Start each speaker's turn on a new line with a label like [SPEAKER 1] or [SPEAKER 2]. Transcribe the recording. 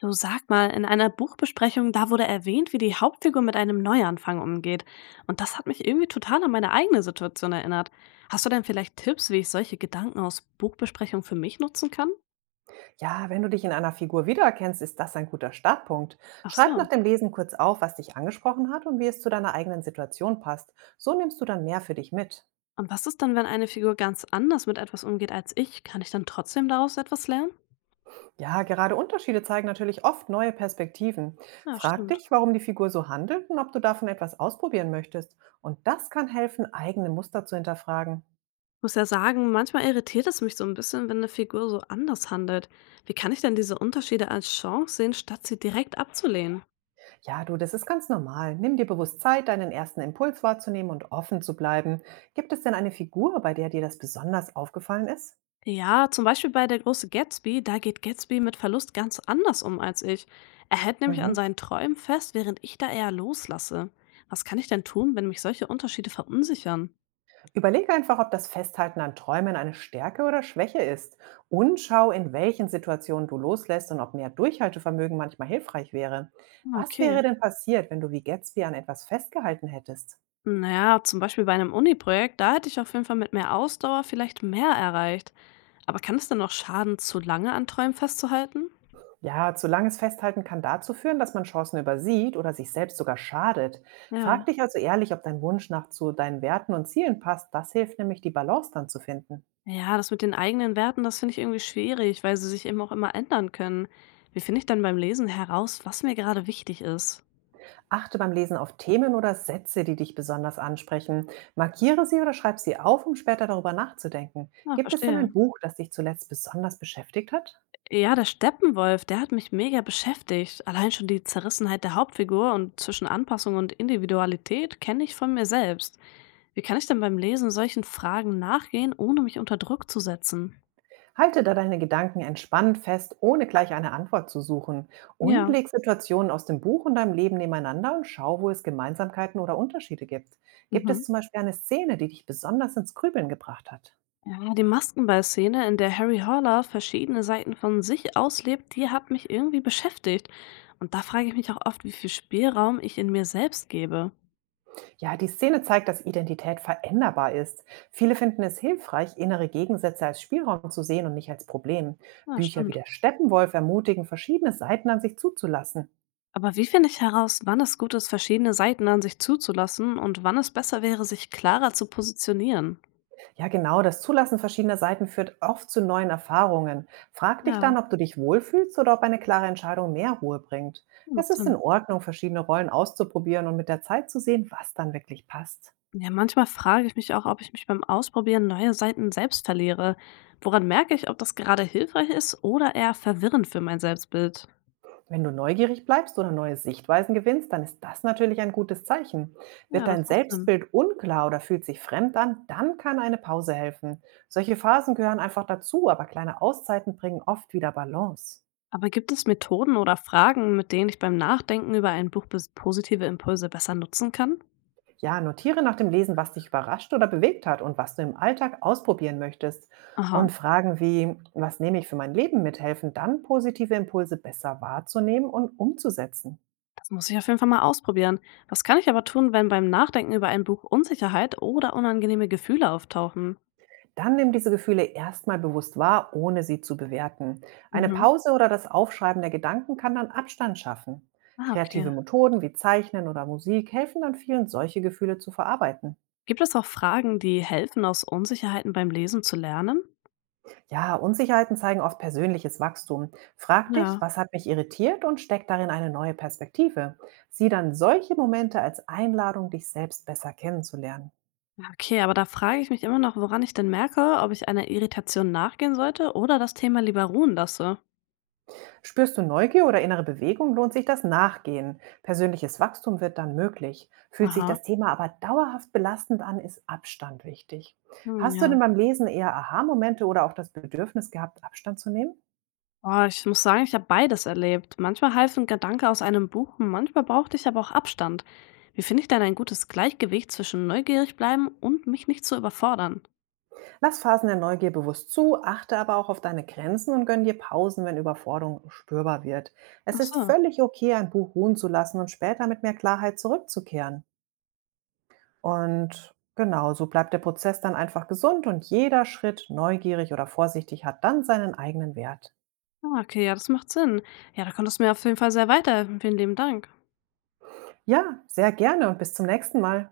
[SPEAKER 1] Du, sag mal, in einer Buchbesprechung, da wurde erwähnt, wie die Hauptfigur mit einem Neuanfang umgeht. Und das hat mich irgendwie total an meine eigene Situation erinnert. Hast du denn vielleicht Tipps, wie ich solche Gedanken aus Buchbesprechungen für mich nutzen kann?
[SPEAKER 2] Ja, wenn du dich in einer Figur wiedererkennst, ist das ein guter Startpunkt.
[SPEAKER 1] Ach
[SPEAKER 2] Schreib nach
[SPEAKER 1] so.
[SPEAKER 2] dem Lesen kurz auf, was dich angesprochen hat und wie es zu deiner eigenen Situation passt. So nimmst du dann mehr für dich mit.
[SPEAKER 1] Und was ist dann, wenn eine Figur ganz anders mit etwas umgeht als ich? Kann ich dann trotzdem daraus etwas lernen?
[SPEAKER 2] Ja, gerade Unterschiede zeigen natürlich oft neue Perspektiven.
[SPEAKER 1] Ja,
[SPEAKER 2] Frag
[SPEAKER 1] stimmt.
[SPEAKER 2] dich, warum die Figur so handelt und ob du davon etwas ausprobieren möchtest. Und das kann helfen, eigene Muster zu hinterfragen.
[SPEAKER 1] Ich muss ja sagen, manchmal irritiert es mich so ein bisschen, wenn eine Figur so anders handelt. Wie kann ich denn diese Unterschiede als Chance sehen, statt sie direkt abzulehnen?
[SPEAKER 2] Ja, du, das ist ganz normal. Nimm dir bewusst Zeit, deinen ersten Impuls wahrzunehmen und offen zu bleiben. Gibt es denn eine Figur, bei der dir das besonders aufgefallen ist?
[SPEAKER 1] Ja, zum Beispiel bei Der große Gatsby, da geht Gatsby mit Verlust ganz anders um als ich. Er hält nämlich an
[SPEAKER 2] Mhm.
[SPEAKER 1] seinen Träumen fest, während ich da eher loslasse. Was kann ich denn tun, wenn mich solche Unterschiede verunsichern?
[SPEAKER 2] Überlege einfach, ob das Festhalten an Träumen eine Stärke oder Schwäche ist. Und schau, in welchen Situationen du loslässt und ob mehr Durchhaltevermögen manchmal hilfreich wäre.
[SPEAKER 1] Ah,
[SPEAKER 2] Was
[SPEAKER 1] okay.
[SPEAKER 2] wäre denn passiert, wenn du wie Gatsby an etwas festgehalten hättest?
[SPEAKER 1] Naja, zum Beispiel bei einem Uni-Projekt, da hätte ich auf jeden Fall mit mehr Ausdauer vielleicht mehr erreicht. Aber kann es denn noch schaden, zu lange an Träumen festzuhalten?
[SPEAKER 2] Ja, zu langes Festhalten kann dazu führen, dass man Chancen übersieht oder sich selbst sogar schadet.
[SPEAKER 1] Ja.
[SPEAKER 2] Frag dich also ehrlich, ob dein Wunsch nach zu deinen Werten und Zielen passt. Das hilft nämlich, die Balance dann zu finden.
[SPEAKER 1] Ja, das mit den eigenen Werten, das finde ich irgendwie schwierig, weil sie sich eben auch immer ändern können. Wie finde ich dann beim Lesen heraus, was mir gerade wichtig ist?
[SPEAKER 2] Achte beim Lesen auf Themen oder Sätze, die dich besonders ansprechen. Markiere sie oder schreib sie auf, um später darüber nachzudenken.
[SPEAKER 1] Ah,
[SPEAKER 2] Gibt es denn ein
[SPEAKER 1] verstehe.
[SPEAKER 2] Buch, das dich zuletzt besonders beschäftigt hat?
[SPEAKER 1] Ja, der Steppenwolf, der hat mich mega beschäftigt. Allein schon die Zerrissenheit der Hauptfigur und zwischen Anpassung und Individualität kenne ich von mir selbst. Wie kann ich denn beim Lesen solchen Fragen nachgehen, ohne mich unter Druck zu setzen?
[SPEAKER 2] Halte da deine Gedanken entspannt fest, ohne gleich eine Antwort zu suchen. Und
[SPEAKER 1] Ja.
[SPEAKER 2] leg Situationen aus dem Buch und deinem Leben nebeneinander und schau, wo es Gemeinsamkeiten oder Unterschiede gibt. Gibt
[SPEAKER 1] Mhm.
[SPEAKER 2] es zum Beispiel eine Szene, die dich besonders ins Grübeln gebracht hat?
[SPEAKER 1] Ja, die Maskenball-Szene, in der Harry Horler verschiedene Seiten von sich auslebt, die hat mich irgendwie beschäftigt. Und da frage ich mich auch oft, wie viel Spielraum ich in mir selbst gebe.
[SPEAKER 2] Ja, die Szene zeigt, dass Identität veränderbar ist. Viele finden es hilfreich, innere Gegensätze als Spielraum zu sehen und nicht als Problem.
[SPEAKER 1] Ja,
[SPEAKER 2] Bücher wie
[SPEAKER 1] stimmt.
[SPEAKER 2] der Steppenwolf ermutigen, verschiedene Seiten an sich zuzulassen.
[SPEAKER 1] Aber wie finde ich heraus, wann es gut ist, verschiedene Seiten an sich zuzulassen und wann es besser wäre, sich klarer zu positionieren?
[SPEAKER 2] Ja, genau, das Zulassen verschiedener Seiten führt oft zu neuen Erfahrungen. Frag dich
[SPEAKER 1] Ja,
[SPEAKER 2] dann, ob du dich wohlfühlst oder ob eine klare Entscheidung mehr Ruhe bringt. Es
[SPEAKER 1] macht
[SPEAKER 2] ist
[SPEAKER 1] Sinn.
[SPEAKER 2] in Ordnung, verschiedene Rollen auszuprobieren und mit der Zeit zu sehen, was dann wirklich passt.
[SPEAKER 1] Ja, manchmal frage ich mich auch, ob ich mich beim Ausprobieren neuer Seiten selbst verliere. Woran merke ich, ob das gerade hilfreich ist oder eher verwirrend für mein Selbstbild?
[SPEAKER 2] Wenn du neugierig bleibst oder neue Sichtweisen gewinnst, dann ist das natürlich ein gutes Zeichen. Wird
[SPEAKER 1] Ja,
[SPEAKER 2] dein
[SPEAKER 1] das macht Sinn.
[SPEAKER 2] Selbstbild unklar oder fühlt sich fremd an, dann kann eine Pause helfen. Solche Phasen gehören einfach dazu, aber kleine Auszeiten bringen oft wieder Balance.
[SPEAKER 1] Aber gibt es Methoden oder Fragen, mit denen ich beim Nachdenken über ein Buch positive Impulse besser nutzen kann?
[SPEAKER 2] Ja, notiere nach dem Lesen, was dich überrascht oder bewegt hat und was du im Alltag ausprobieren möchtest.
[SPEAKER 1] Aha.
[SPEAKER 2] Und Fragen wie, was nehme ich für mein Leben mit, helfen dann, positive Impulse besser wahrzunehmen und umzusetzen.
[SPEAKER 1] Das muss ich auf jeden Fall mal ausprobieren. Was kann ich aber tun, wenn beim Nachdenken über ein Buch Unsicherheit oder unangenehme Gefühle auftauchen?
[SPEAKER 2] Dann nimm diese Gefühle erstmal bewusst wahr, ohne sie zu bewerten. Eine
[SPEAKER 1] Mhm.
[SPEAKER 2] Pause oder das Aufschreiben der Gedanken kann dann Abstand schaffen.
[SPEAKER 1] Ah,
[SPEAKER 2] Kreative
[SPEAKER 1] okay.
[SPEAKER 2] Methoden wie Zeichnen oder Musik helfen dann vielen, solche Gefühle zu verarbeiten.
[SPEAKER 1] Gibt es auch Fragen, die helfen, aus Unsicherheiten beim Lesen zu lernen?
[SPEAKER 2] Ja, Unsicherheiten zeigen oft persönliches Wachstum. Frag dich,
[SPEAKER 1] Ja.
[SPEAKER 2] was hat mich irritiert und steck darin eine neue Perspektive. Sieh dann solche Momente als Einladung, dich selbst besser kennenzulernen.
[SPEAKER 1] Ja, okay, aber da frage ich mich immer noch, woran ich denn merke, ob ich einer Irritation nachgehen sollte oder das Thema lieber ruhen lasse.
[SPEAKER 2] Spürst du Neugier oder innere Bewegung, lohnt sich das Nachgehen. Persönliches Wachstum wird dann möglich. Fühlt sich
[SPEAKER 1] Aha.
[SPEAKER 2] das Thema aber dauerhaft belastend an, ist Abstand wichtig.
[SPEAKER 1] Hm,
[SPEAKER 2] Hast du
[SPEAKER 1] ja.
[SPEAKER 2] denn beim Lesen eher Aha-Momente oder auch das Bedürfnis gehabt, Abstand zu nehmen?
[SPEAKER 1] Oh, ich muss sagen, ich habe beides erlebt. Manchmal half ein Gedanke aus einem Buch, manchmal brauchte ich aber auch Abstand. Wie finde ich denn ein gutes Gleichgewicht zwischen neugierig bleiben und mich nicht zu überfordern?
[SPEAKER 2] Lass Phasen der Neugier bewusst zu, achte aber auch auf deine Grenzen und gönn dir Pausen, wenn Überforderung spürbar wird. Es
[SPEAKER 1] Ach
[SPEAKER 2] ist
[SPEAKER 1] so.
[SPEAKER 2] völlig okay, ein Buch ruhen zu lassen und später mit mehr Klarheit zurückzukehren. Und genau, so bleibt der Prozess dann einfach gesund und jeder Schritt, neugierig oder vorsichtig, hat dann seinen eigenen Wert.
[SPEAKER 1] Ah, okay, ja, das macht Sinn. Ja, da konntest du mir auf jeden Fall sehr weiterhelfen. Vielen lieben Dank.
[SPEAKER 2] Ja, sehr gerne und bis zum nächsten Mal.